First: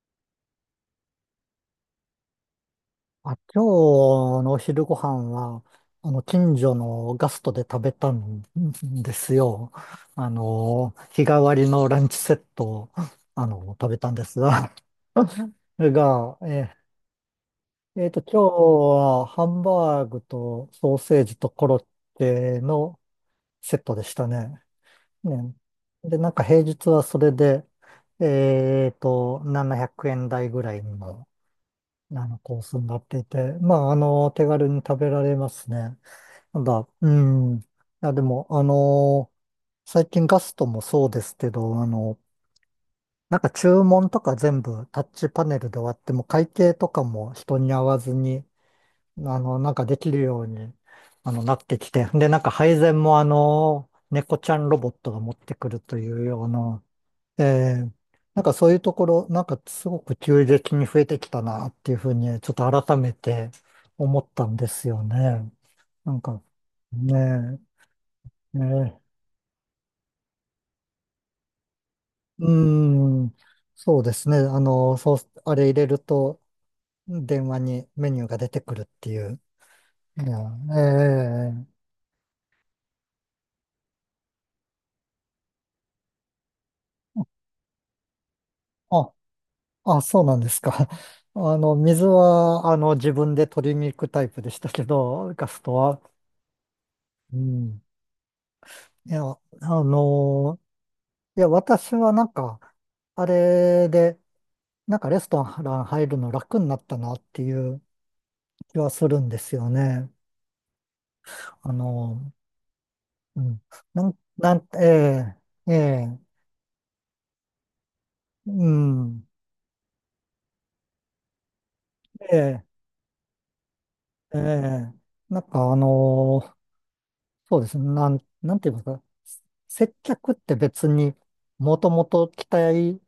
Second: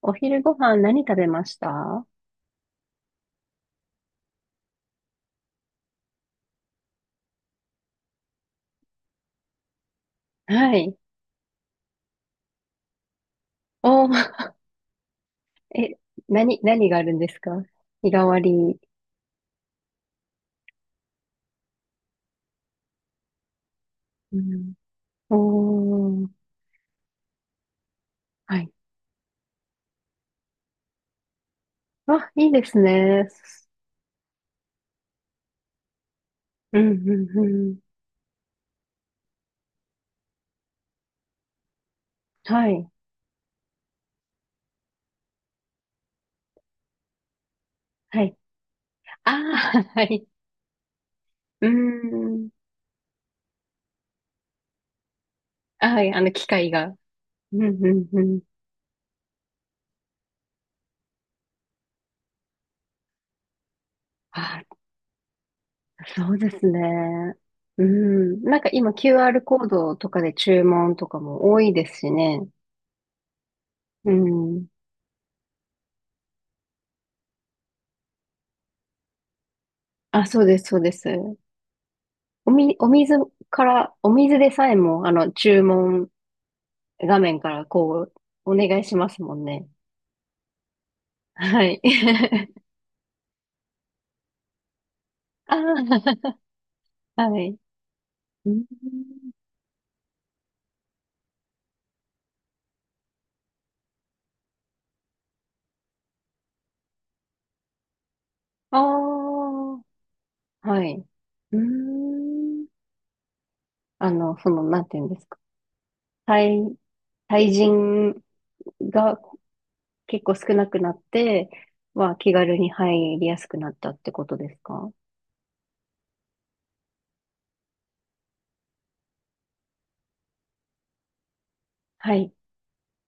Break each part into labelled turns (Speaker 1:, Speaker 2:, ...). Speaker 1: お昼ご飯何食べました？
Speaker 2: あ、今日のお昼ご飯は、近所のガストで食べたんですよ。
Speaker 1: はい。
Speaker 2: 日替わりのランチセットを、食べ
Speaker 1: お
Speaker 2: たんです
Speaker 1: ー、
Speaker 2: が、
Speaker 1: え、
Speaker 2: が、
Speaker 1: 何、
Speaker 2: え
Speaker 1: 何があるんですか？
Speaker 2: ー、えー
Speaker 1: 日
Speaker 2: と、
Speaker 1: 替
Speaker 2: 今日
Speaker 1: わり。
Speaker 2: はハンバーグとソーセージとコロッケのセットでした
Speaker 1: う
Speaker 2: ね。
Speaker 1: ん、
Speaker 2: ね。で、
Speaker 1: お
Speaker 2: な
Speaker 1: ー、
Speaker 2: んか平日はそれで、
Speaker 1: はい。
Speaker 2: 700円台ぐらいの、
Speaker 1: あ、いい
Speaker 2: コー
Speaker 1: で
Speaker 2: ス
Speaker 1: す
Speaker 2: になってい
Speaker 1: ね。
Speaker 2: て、まあ、手軽に食べられますね。なん
Speaker 1: う
Speaker 2: だ、
Speaker 1: ん、
Speaker 2: う
Speaker 1: うん、う
Speaker 2: ん。い
Speaker 1: ん。
Speaker 2: や、でも、最近ガストもそうですけど、
Speaker 1: はい、
Speaker 2: なんか注文とか全部タッチパネルで終わっても、会計とかも人に会わず
Speaker 1: はい。
Speaker 2: に、
Speaker 1: ああ、
Speaker 2: なん かで
Speaker 1: は
Speaker 2: きる
Speaker 1: い。
Speaker 2: ように、なっ
Speaker 1: うー
Speaker 2: てきて、で、なん
Speaker 1: ん。
Speaker 2: か配膳もあの猫ちゃんロボットが持ってくると
Speaker 1: は
Speaker 2: い
Speaker 1: い、
Speaker 2: うよ
Speaker 1: 機
Speaker 2: う
Speaker 1: 械
Speaker 2: な、
Speaker 1: が。うん、
Speaker 2: えー
Speaker 1: うん、う
Speaker 2: な
Speaker 1: ん。
Speaker 2: んかそういうところ、なんかすごく急激に増えてきたなっていうふうに、ちょっと改めて思ったん
Speaker 1: あ
Speaker 2: ですよね。な
Speaker 1: ー、
Speaker 2: ん
Speaker 1: そう
Speaker 2: か、
Speaker 1: です
Speaker 2: ね
Speaker 1: ね。
Speaker 2: え。
Speaker 1: うん。なんか今
Speaker 2: ええ、
Speaker 1: QR コードとかで注文とかも多いですしね。
Speaker 2: うーん、そう
Speaker 1: う
Speaker 2: ですね。あ
Speaker 1: ん。
Speaker 2: の、そう、あれ入れると、電話にメニューが出てくるっていう。い
Speaker 1: あ、そう
Speaker 2: や、
Speaker 1: です、そうです。
Speaker 2: ええ、
Speaker 1: お水から、お水でさえも、注文画面からこう、お願いしま
Speaker 2: あ、
Speaker 1: すもんね。
Speaker 2: あ、そうなんですか。あ
Speaker 1: は
Speaker 2: の、
Speaker 1: い。
Speaker 2: 水 は、自分で取りに行くタイプでしたけど、ガストは。
Speaker 1: ああ、
Speaker 2: う
Speaker 1: はい。
Speaker 2: ん。
Speaker 1: うん
Speaker 2: いや、あの、いや、私はなんか、あれで、なんかレストラン入るの楽になったなっていう気
Speaker 1: ああ、
Speaker 2: はするんですよね。
Speaker 1: はい。うー
Speaker 2: あの、
Speaker 1: ん。
Speaker 2: うん。なん、なん、
Speaker 1: な
Speaker 2: え
Speaker 1: んていうんですか？
Speaker 2: え、ええ、
Speaker 1: 対、対人
Speaker 2: う
Speaker 1: が
Speaker 2: ん、
Speaker 1: 結構少なくなって、気
Speaker 2: え
Speaker 1: 軽
Speaker 2: え、
Speaker 1: に入りやすくなったってこと
Speaker 2: え
Speaker 1: ですか？
Speaker 2: え、なんかあのーそうですね、なんて言いますか、接客って別にもとも
Speaker 1: は
Speaker 2: と
Speaker 1: い。
Speaker 2: 期待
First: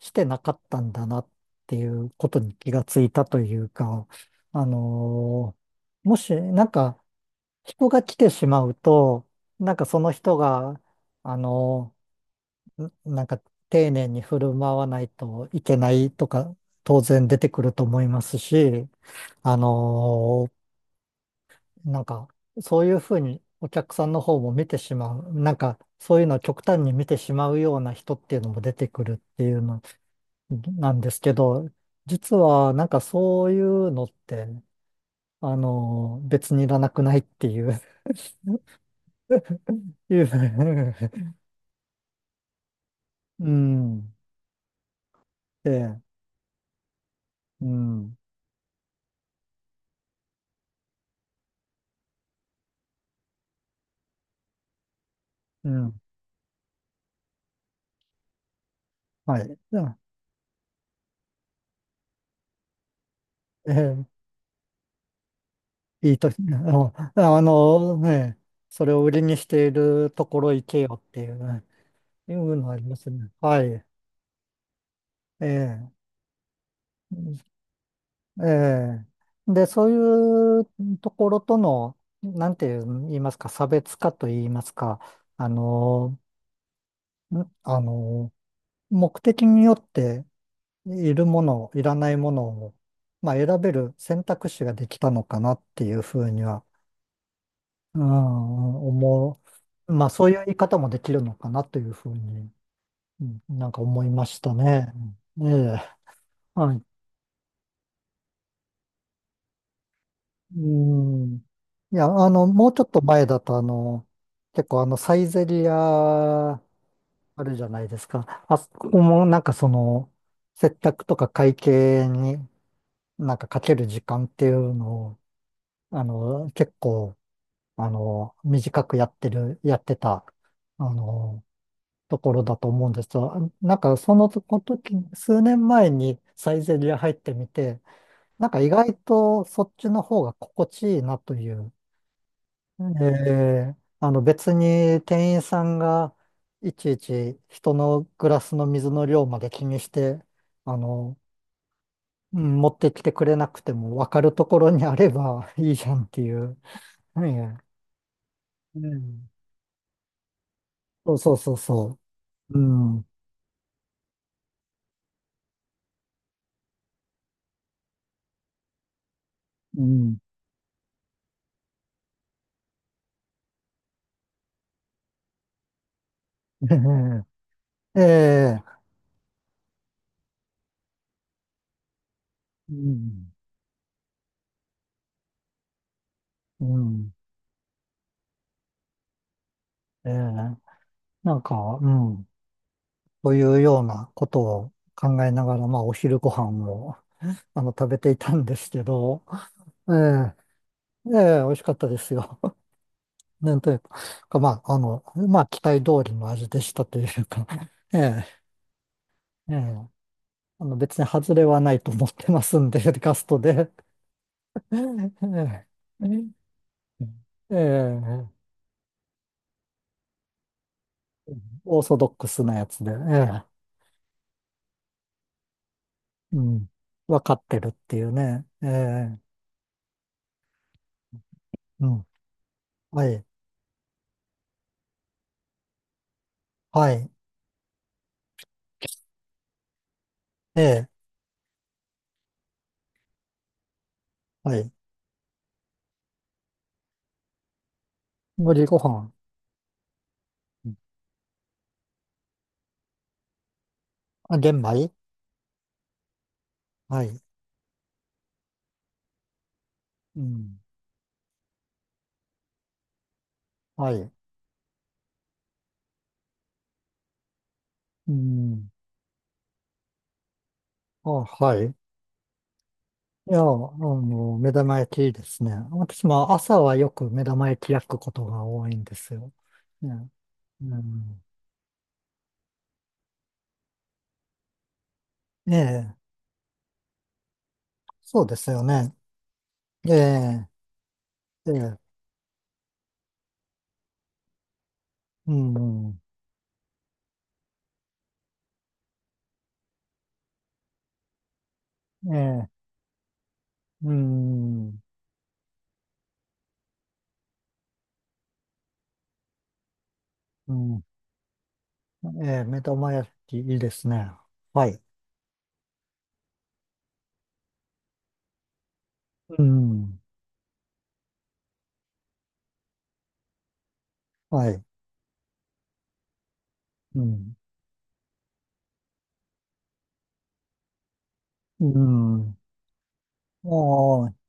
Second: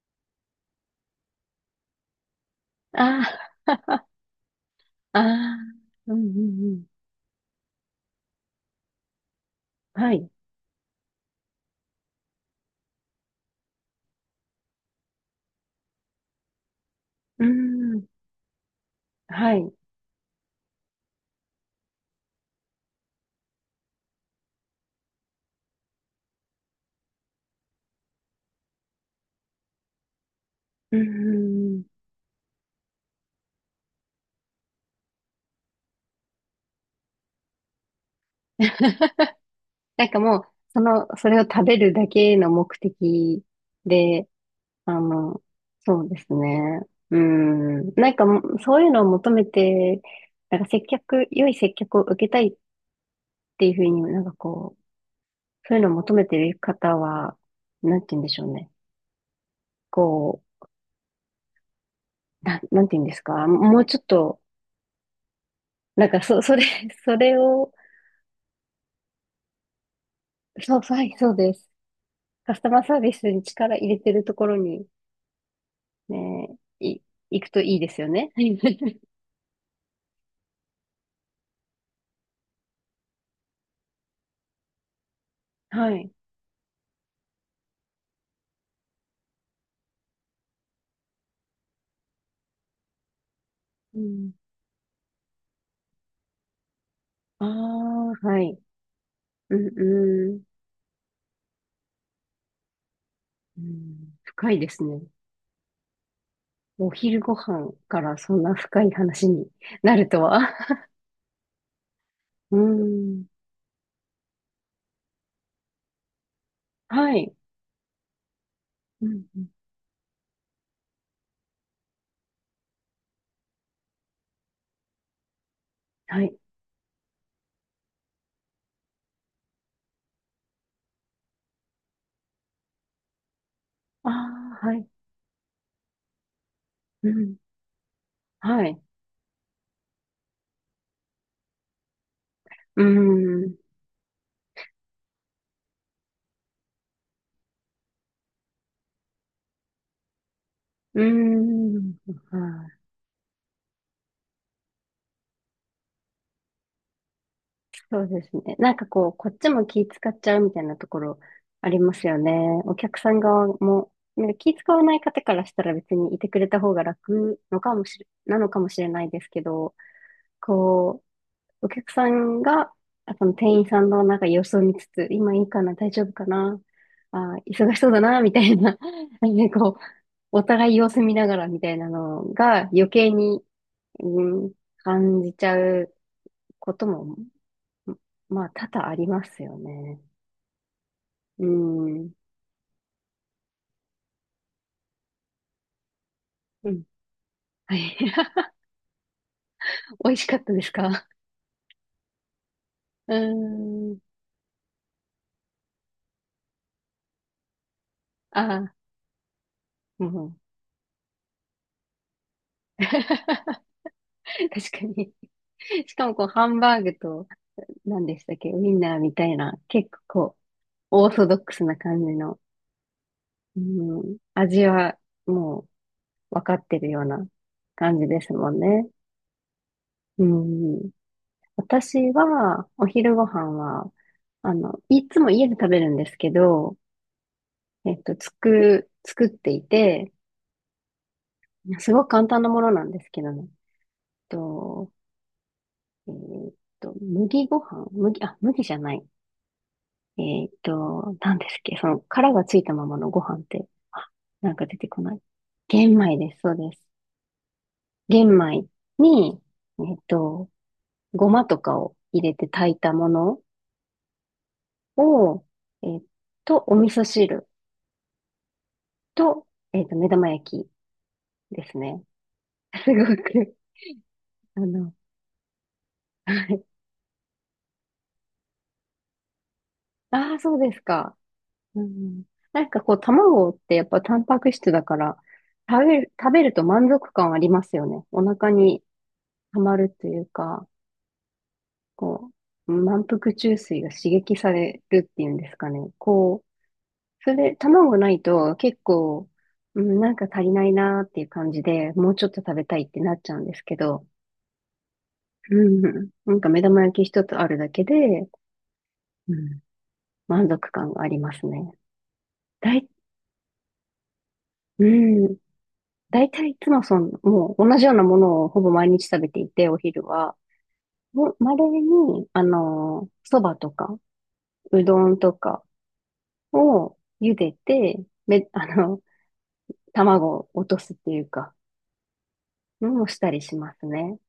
Speaker 2: してなかったんだなっていうことに気がついたと
Speaker 1: あ
Speaker 2: いうか、あ
Speaker 1: あ、あ
Speaker 2: の
Speaker 1: あ、う
Speaker 2: も
Speaker 1: んう
Speaker 2: し、な
Speaker 1: んう
Speaker 2: ん
Speaker 1: ん。
Speaker 2: か、人が来てしまうと、なんかその
Speaker 1: はい。
Speaker 2: 人が、あのーなんか丁寧に振る舞わないといけないとか当然出
Speaker 1: うー
Speaker 2: てくると思
Speaker 1: ん。
Speaker 2: いますし、あ
Speaker 1: はい。
Speaker 2: のーなんかそういうふうにお客さんの方も見てしまう、なんかそういうのを極端に見てしまうような人っていうのも出てくるっていうのな
Speaker 1: う
Speaker 2: んですけど、
Speaker 1: ーん。
Speaker 2: 実はなんかそういうのって、別にいらなくないっていう、
Speaker 1: な ん
Speaker 2: い
Speaker 1: か
Speaker 2: う、
Speaker 1: もう、それを食べるだけの目的
Speaker 2: うん、
Speaker 1: で、あの、
Speaker 2: で、
Speaker 1: そうですね。う
Speaker 2: う
Speaker 1: ん。なん
Speaker 2: ん、
Speaker 1: かもう、そういうのを求めて、なんか良い接客を受けたいっていうふうになんかこう、
Speaker 2: う
Speaker 1: そういうのを
Speaker 2: ん、
Speaker 1: 求めてる方は、なんて言うんでしょうね。
Speaker 2: はい。
Speaker 1: こう、なんて言うんですか？もうちょっ
Speaker 2: ええ、
Speaker 1: と、なん
Speaker 2: いい
Speaker 1: か
Speaker 2: と、あ
Speaker 1: それ
Speaker 2: の、
Speaker 1: それ
Speaker 2: あ
Speaker 1: を、
Speaker 2: のね、それを売りにしているところ行
Speaker 1: そ
Speaker 2: け
Speaker 1: う、
Speaker 2: よ
Speaker 1: は
Speaker 2: っ
Speaker 1: い、
Speaker 2: てい
Speaker 1: そうで
Speaker 2: う、
Speaker 1: す。
Speaker 2: いう
Speaker 1: カス
Speaker 2: の
Speaker 1: タ
Speaker 2: はあ
Speaker 1: マ
Speaker 2: り
Speaker 1: ー
Speaker 2: ま
Speaker 1: サー
Speaker 2: す
Speaker 1: ビ
Speaker 2: ね。
Speaker 1: スに
Speaker 2: は
Speaker 1: 力
Speaker 2: い。
Speaker 1: 入れてるところに、
Speaker 2: ええ。
Speaker 1: ねえ、行くといいですよね。
Speaker 2: ええ。で、そういうところとの、なんて言いますか、差別化と言いますか、あ
Speaker 1: はい。
Speaker 2: の、あの、目的によっているもの、いらないものを、まあ、選べる
Speaker 1: う
Speaker 2: 選
Speaker 1: ん、
Speaker 2: 択肢ができたのかなっていうふうには、
Speaker 1: あ
Speaker 2: う
Speaker 1: あ、はい。
Speaker 2: ん、思
Speaker 1: うん、
Speaker 2: う。まあ、そう
Speaker 1: う
Speaker 2: い
Speaker 1: ん、
Speaker 2: う言い方もできるのかなというふうに、うん、
Speaker 1: う
Speaker 2: なんか思い
Speaker 1: ん。
Speaker 2: まし
Speaker 1: 深
Speaker 2: た
Speaker 1: いです
Speaker 2: ね。
Speaker 1: ね。
Speaker 2: うん、ええ、はい。
Speaker 1: お昼ご飯からそんな深い話になるとは。
Speaker 2: うん。いや、
Speaker 1: う
Speaker 2: もうちょっと前
Speaker 1: ん。
Speaker 2: だと、あの、結構あの、サイゼリアあ
Speaker 1: はい。
Speaker 2: るじゃないですか。あそこ
Speaker 1: う
Speaker 2: も
Speaker 1: ん、
Speaker 2: な
Speaker 1: う
Speaker 2: ん
Speaker 1: ん。
Speaker 2: かその、接客とか会計になんかかける時間っていうのを、あ
Speaker 1: はい。
Speaker 2: の、結構、あの、短くやってる、やってた、あの、ところだと思うんですよ、なんか
Speaker 1: あ
Speaker 2: その
Speaker 1: あ、はい。
Speaker 2: 時、数年前にサイゼリヤ
Speaker 1: う
Speaker 2: 入って
Speaker 1: ん。
Speaker 2: みて、なんか
Speaker 1: は
Speaker 2: 意
Speaker 1: い。
Speaker 2: 外とそっちの方が心地いいなという、
Speaker 1: うん。
Speaker 2: あの別に店員さんがいちいち人のグラスの水の量まで気にして、あ
Speaker 1: う
Speaker 2: の、
Speaker 1: ん。
Speaker 2: うん、
Speaker 1: は
Speaker 2: 持っ
Speaker 1: い。
Speaker 2: てきてくれなくても分かるところにあれば いいじゃんっていう。うん、
Speaker 1: そうですね。なん
Speaker 2: う
Speaker 1: かこう、
Speaker 2: ん、
Speaker 1: こっちも気使っちゃうみたいなとこ
Speaker 2: そう
Speaker 1: ろ
Speaker 2: そうそう
Speaker 1: ありま
Speaker 2: そ
Speaker 1: すよね。
Speaker 2: う。う
Speaker 1: お客
Speaker 2: ん。
Speaker 1: さん側も、なんか気使わない方からしたら別にいてくれた方が楽のかもしれ、なのかもしれないですけど、
Speaker 2: うん。
Speaker 1: こう、お客さんが、その店員さんのなんか様子を見つつ、今いいかな、大丈夫かな、忙しそうだ
Speaker 2: え
Speaker 1: な、みたい
Speaker 2: え。
Speaker 1: な、なんでこう、お互い様子見ながらみたいなのが
Speaker 2: う
Speaker 1: 余計
Speaker 2: ん、
Speaker 1: に、うん、感じちゃうこ
Speaker 2: う
Speaker 1: と
Speaker 2: ん。
Speaker 1: もま多々ありますよね。
Speaker 2: ええ、なん
Speaker 1: う
Speaker 2: か、う
Speaker 1: ん。
Speaker 2: ん。というようなことを考えながら、まあ、お昼ご飯
Speaker 1: うん。
Speaker 2: を、
Speaker 1: は
Speaker 2: 食べ
Speaker 1: い。
Speaker 2: ていたんで すけど、え
Speaker 1: 美味し
Speaker 2: え、
Speaker 1: かったですか？
Speaker 2: ええ、美味しかったですよ。
Speaker 1: う
Speaker 2: なんという
Speaker 1: ーん。
Speaker 2: か、まあ、あの、まあ、期待通りの味でしたというか、ええ、
Speaker 1: ああ、
Speaker 2: ええ、
Speaker 1: うん。
Speaker 2: あの、別に外れはないと思ってますんで、ガスト
Speaker 1: 確
Speaker 2: で。え
Speaker 1: かに。
Speaker 2: え、
Speaker 1: しかも、こう、ハンバーグと、
Speaker 2: え
Speaker 1: 何でしたっ
Speaker 2: え、
Speaker 1: け、ウインナーみたいな、結構、オーソドックスな
Speaker 2: オーソ
Speaker 1: 感
Speaker 2: ド
Speaker 1: じ
Speaker 2: ック
Speaker 1: の、
Speaker 2: スなやつで、ええ、
Speaker 1: うん、味は、もう、
Speaker 2: う
Speaker 1: 分かっ
Speaker 2: ん、
Speaker 1: てるよう
Speaker 2: わ
Speaker 1: な
Speaker 2: かってるって
Speaker 1: 感
Speaker 2: い
Speaker 1: じ
Speaker 2: う
Speaker 1: です
Speaker 2: ね、
Speaker 1: もん
Speaker 2: え
Speaker 1: ね。
Speaker 2: え、
Speaker 1: うん。
Speaker 2: う
Speaker 1: 私
Speaker 2: ん。
Speaker 1: は、お
Speaker 2: は
Speaker 1: 昼
Speaker 2: い。
Speaker 1: ご飯は、いつも家で食べるんですけど、
Speaker 2: はい。
Speaker 1: 作っていて、
Speaker 2: ええ。
Speaker 1: すごく簡単なものなんですけども、
Speaker 2: はい。
Speaker 1: と、えーっ麦ご飯麦、あ、
Speaker 2: 無
Speaker 1: 麦
Speaker 2: り
Speaker 1: じ
Speaker 2: ご
Speaker 1: ゃない。
Speaker 2: 飯。
Speaker 1: 何ですっけその、殻がついたままのご飯って、あ、
Speaker 2: あ、
Speaker 1: なん
Speaker 2: 玄
Speaker 1: か出て
Speaker 2: 米、
Speaker 1: こない。玄米です、そうです。
Speaker 2: はい。
Speaker 1: 玄米に、えーっ
Speaker 2: う
Speaker 1: と、
Speaker 2: ん。
Speaker 1: ごまとかを入れて炊いたもの
Speaker 2: はい。
Speaker 1: を、えーっお味噌汁
Speaker 2: うん。
Speaker 1: と、目玉焼
Speaker 2: あ、は
Speaker 1: きで
Speaker 2: い。
Speaker 1: すね。すご
Speaker 2: いや、
Speaker 1: く、
Speaker 2: 目
Speaker 1: あ
Speaker 2: 玉
Speaker 1: の、
Speaker 2: 焼きですね。私も
Speaker 1: は
Speaker 2: 朝
Speaker 1: い。
Speaker 2: はよく目玉焼き焼くことが多いんですよ。ね。
Speaker 1: ああ、そう
Speaker 2: う
Speaker 1: ですか。
Speaker 2: ん。
Speaker 1: うん。なんかこう、卵ってやっぱタンパク質だから、
Speaker 2: え
Speaker 1: 食べ
Speaker 2: え。
Speaker 1: る、食べると満足感ありますよね。
Speaker 2: そ
Speaker 1: お
Speaker 2: うです
Speaker 1: 腹
Speaker 2: よ
Speaker 1: に
Speaker 2: ね。
Speaker 1: 溜まる
Speaker 2: え
Speaker 1: という
Speaker 2: え。
Speaker 1: か、
Speaker 2: ええ。
Speaker 1: こう、満腹中枢が刺激されるっていう
Speaker 2: う
Speaker 1: んですかね。
Speaker 2: ん。
Speaker 1: こう、それで卵ないと結構、うん、なんか足りないなーっていう感じで、も
Speaker 2: え
Speaker 1: うちょっと
Speaker 2: え。
Speaker 1: 食べたいってなっちゃうんですけ
Speaker 2: う
Speaker 1: ど、
Speaker 2: ん。
Speaker 1: うん、なんか目玉焼き一つあるだけで、うん、満
Speaker 2: う
Speaker 1: 足
Speaker 2: ん。
Speaker 1: 感がありますね。
Speaker 2: ええ。目
Speaker 1: だい、
Speaker 2: 玉焼きいいですね。はい。
Speaker 1: うん、大体いつもその、もう同じようなものをほぼ毎日食べて
Speaker 2: う
Speaker 1: いて、お
Speaker 2: ん。
Speaker 1: 昼は。もうに、あの、そばとか、
Speaker 2: はい。
Speaker 1: うどんとかを
Speaker 2: うん。
Speaker 1: 茹でて、卵を落とすっていうか、
Speaker 2: うん。
Speaker 1: のをしたりします
Speaker 2: おー、
Speaker 1: ね。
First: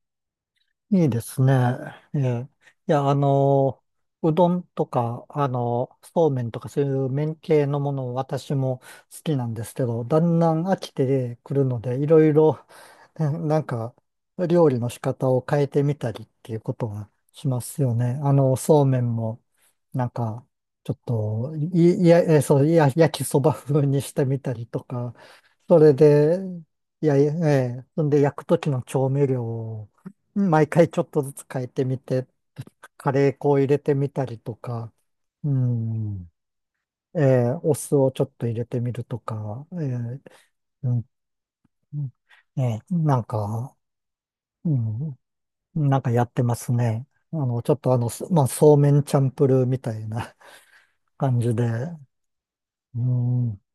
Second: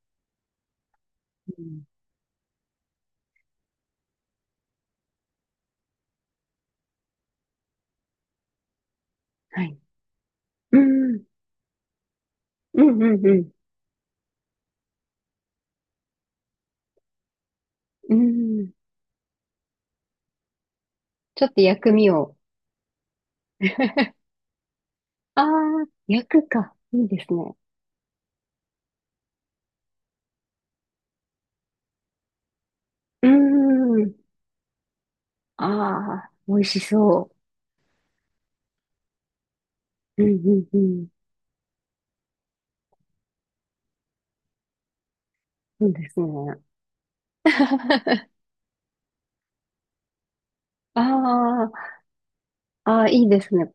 Speaker 2: いいですね。
Speaker 1: うん。
Speaker 2: ええ、いや、うどんとか、あの、そうめんとかそういう麺系のもの、私も好きなん
Speaker 1: は
Speaker 2: です
Speaker 1: い。
Speaker 2: けど、だんだん飽
Speaker 1: う
Speaker 2: き
Speaker 1: ん、
Speaker 2: てくるので、いろいろ、
Speaker 1: うん、うん、
Speaker 2: な
Speaker 1: うん。
Speaker 2: なんか、料理の仕方を変えてみたりっていうことはしますよ
Speaker 1: う
Speaker 2: ね。あの、
Speaker 1: ん。
Speaker 2: そうめんも、なんか、ちょっ
Speaker 1: ちょっ
Speaker 2: と、
Speaker 1: と薬
Speaker 2: い、い
Speaker 1: 味
Speaker 2: や、
Speaker 1: を。
Speaker 2: えそう、いや、焼きそば風にして みたりとか、
Speaker 1: あ
Speaker 2: そ
Speaker 1: あ、
Speaker 2: れ
Speaker 1: 焼
Speaker 2: で、
Speaker 1: くか。い
Speaker 2: い
Speaker 1: い
Speaker 2: や、
Speaker 1: で
Speaker 2: え
Speaker 1: すね。
Speaker 2: え、そんで焼くときの調味料を毎回ちょっとずつ変えてみて、カ
Speaker 1: う
Speaker 2: レ
Speaker 1: ー
Speaker 2: ー粉を入れてみ
Speaker 1: ん。
Speaker 2: たりとか、う
Speaker 1: あ
Speaker 2: ん、
Speaker 1: あ、美味し
Speaker 2: え
Speaker 1: そ
Speaker 2: え、お酢をちょっと入れてみるとか、ええ、
Speaker 1: う。うん、うん、う
Speaker 2: う
Speaker 1: ん。
Speaker 2: ん、ええ、なんか、うん、
Speaker 1: そう
Speaker 2: なん
Speaker 1: で
Speaker 2: か
Speaker 1: す
Speaker 2: や
Speaker 1: ね。
Speaker 2: ってますね。あの、ちょっとあの、す まあ、そうめんチャンプルーみたいな
Speaker 1: あ
Speaker 2: 感じで、
Speaker 1: ー
Speaker 2: う
Speaker 1: あー、いいです
Speaker 2: ん、
Speaker 1: ね。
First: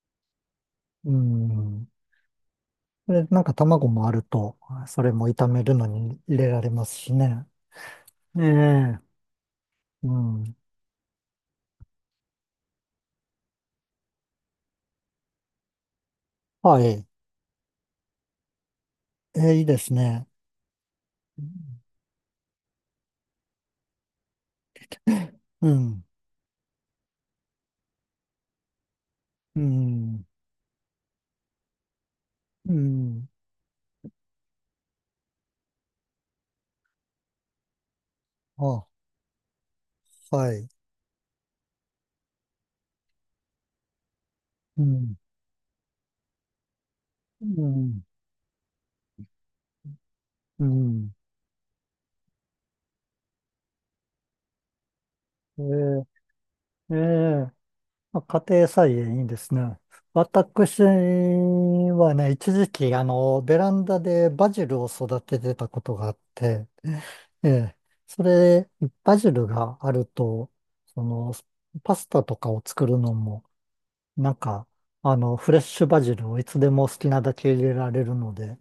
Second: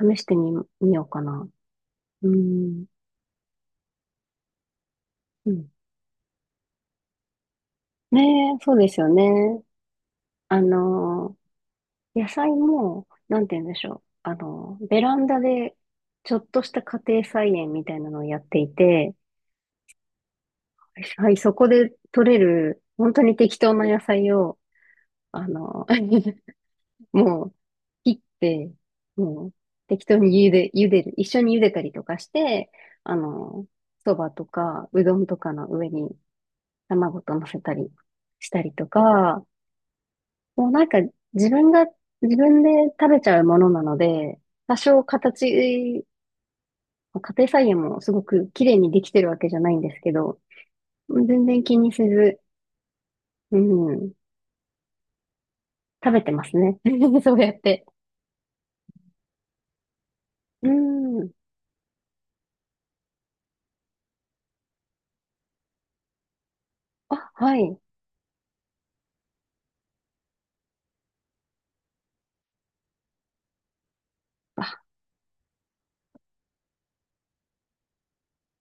Speaker 1: 試してみよう
Speaker 2: う
Speaker 1: かな。
Speaker 2: ん。
Speaker 1: うん。
Speaker 2: で、なんか卵もあると、それも炒
Speaker 1: う
Speaker 2: め
Speaker 1: ん。
Speaker 2: るのに入れられますしね。え
Speaker 1: ねえ、そうで
Speaker 2: え、
Speaker 1: すよね。
Speaker 2: うん。
Speaker 1: あの野菜も、なんて言うんでしょう。ベランダで、ちょっとし
Speaker 2: は
Speaker 1: た家
Speaker 2: い。
Speaker 1: 庭菜園みたいなのをやっていて、
Speaker 2: え、いいですね。
Speaker 1: はい、そこで取れる、本当に適当な野菜を、あ
Speaker 2: う
Speaker 1: の
Speaker 2: ん、
Speaker 1: ー、もう、切って、もう、
Speaker 2: う
Speaker 1: 適当
Speaker 2: ん、
Speaker 1: に茹でる。一緒に茹でたりとかして、
Speaker 2: う
Speaker 1: あ
Speaker 2: ん。
Speaker 1: の、そばとか、うどんとかの上に卵と乗せたりしたり
Speaker 2: あ、
Speaker 1: とか、
Speaker 2: はい。
Speaker 1: もうなんか自分が、自分で食べちゃうものなので、多
Speaker 2: う
Speaker 1: 少
Speaker 2: ん、
Speaker 1: 形、家
Speaker 2: う
Speaker 1: 庭菜園も
Speaker 2: ん、
Speaker 1: すごく綺麗にできてるわけじゃないんですけど、
Speaker 2: うん。
Speaker 1: 全然気にせず、うん、食
Speaker 2: え
Speaker 1: べてますね。
Speaker 2: え、え
Speaker 1: そうや
Speaker 2: え、
Speaker 1: って。
Speaker 2: まあ家庭菜園いいですね。
Speaker 1: う
Speaker 2: 私
Speaker 1: ん。
Speaker 2: はね、一時期、ベランダでバジルを育ててたことがあって、
Speaker 1: あ、
Speaker 2: え
Speaker 1: は
Speaker 2: え、
Speaker 1: い。
Speaker 2: それ、バジルがあると、その、パスタとかを作るのも、なんか、フレッシュバジルをいつでも好きなだけ入れられるので、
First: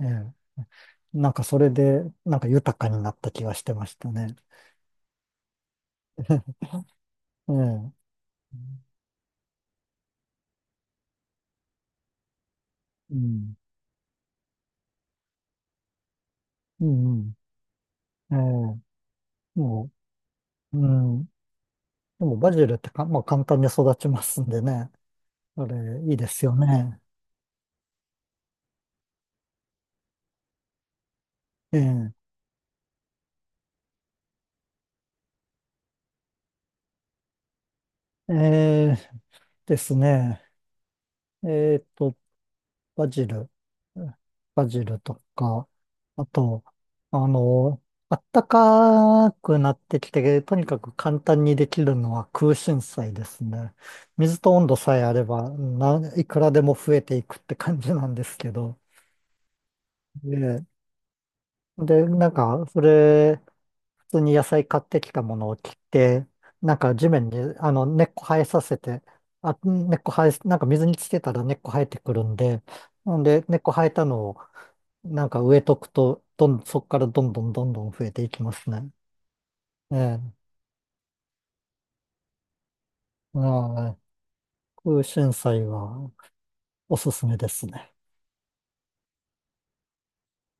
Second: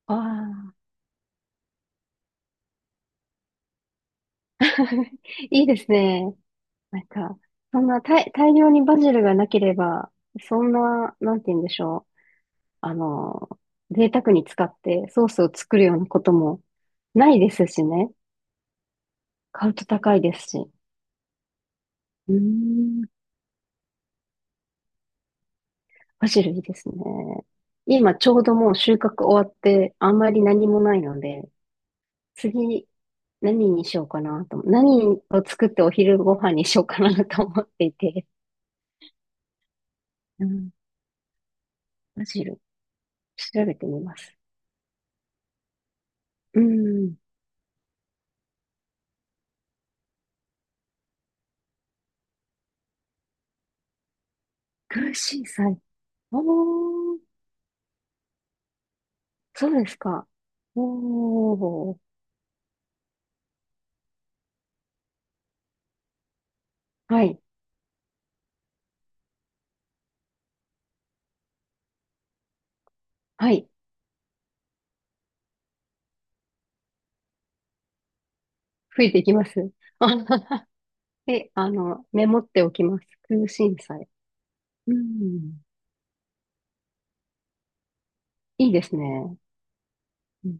Speaker 2: え
Speaker 1: あ
Speaker 2: え、
Speaker 1: あ。
Speaker 2: なんかそれで、なんか豊かになった気がしてましたね。
Speaker 1: いいですね。なん か、
Speaker 2: え
Speaker 1: そん
Speaker 2: え、
Speaker 1: な大量にバジルがなければ、そんな、なんて言うんでしょう。あ
Speaker 2: う
Speaker 1: の、
Speaker 2: ん、
Speaker 1: 贅沢に使ってソースを作るようなことも
Speaker 2: うん、う
Speaker 1: な
Speaker 2: ん、
Speaker 1: いですしね。
Speaker 2: ええ、
Speaker 1: 買うと
Speaker 2: も
Speaker 1: 高いですし。
Speaker 2: う、うん。で
Speaker 1: う
Speaker 2: も
Speaker 1: ー
Speaker 2: バジルってか、
Speaker 1: ん、
Speaker 2: まあ、簡単に育ちますんでね。あれ、いいで
Speaker 1: バジ
Speaker 2: す
Speaker 1: ル
Speaker 2: よ
Speaker 1: いいですね。
Speaker 2: ね。
Speaker 1: 今ちょうどもう収穫終わって、あんまり何もないので、
Speaker 2: ええ、
Speaker 1: 次、何にしようかなと思、何を作ってお昼ご飯にしようかなと思っていて、
Speaker 2: ええですね。
Speaker 1: うん、
Speaker 2: えっと、
Speaker 1: バジル、
Speaker 2: バジル、
Speaker 1: 調べてみます。
Speaker 2: バジルとか、あ
Speaker 1: う
Speaker 2: と、
Speaker 1: ん。
Speaker 2: あの、あったかくなってきて、とにかく簡単にできるのは空心菜ですね。水と温度さえあ
Speaker 1: 空
Speaker 2: れ
Speaker 1: 心
Speaker 2: ば、
Speaker 1: 菜。
Speaker 2: な、いくらでも増え
Speaker 1: お
Speaker 2: て
Speaker 1: ー、
Speaker 2: いくって感じなんですけど。
Speaker 1: そうですか。
Speaker 2: で、
Speaker 1: おー、
Speaker 2: で、なんか、それ、普通に野菜買ってきたものを切って、なんか地
Speaker 1: は
Speaker 2: 面に
Speaker 1: い、
Speaker 2: あの根っこ生えさせて、あ、根っこ生え、なんか水につけたら根っこ生えてくるんで、なんで
Speaker 1: は
Speaker 2: 根っ
Speaker 1: い。
Speaker 2: こ生えたのをなんか植えとくと、そこからどんどんどんどん増えていきますね。
Speaker 1: 増えていきます。
Speaker 2: ええ、
Speaker 1: えあの、メモっておきます。
Speaker 2: う
Speaker 1: 空心
Speaker 2: ん、
Speaker 1: 菜。う
Speaker 2: 空心
Speaker 1: ん。
Speaker 2: 菜はおすすめですね。
Speaker 1: いいですね。うん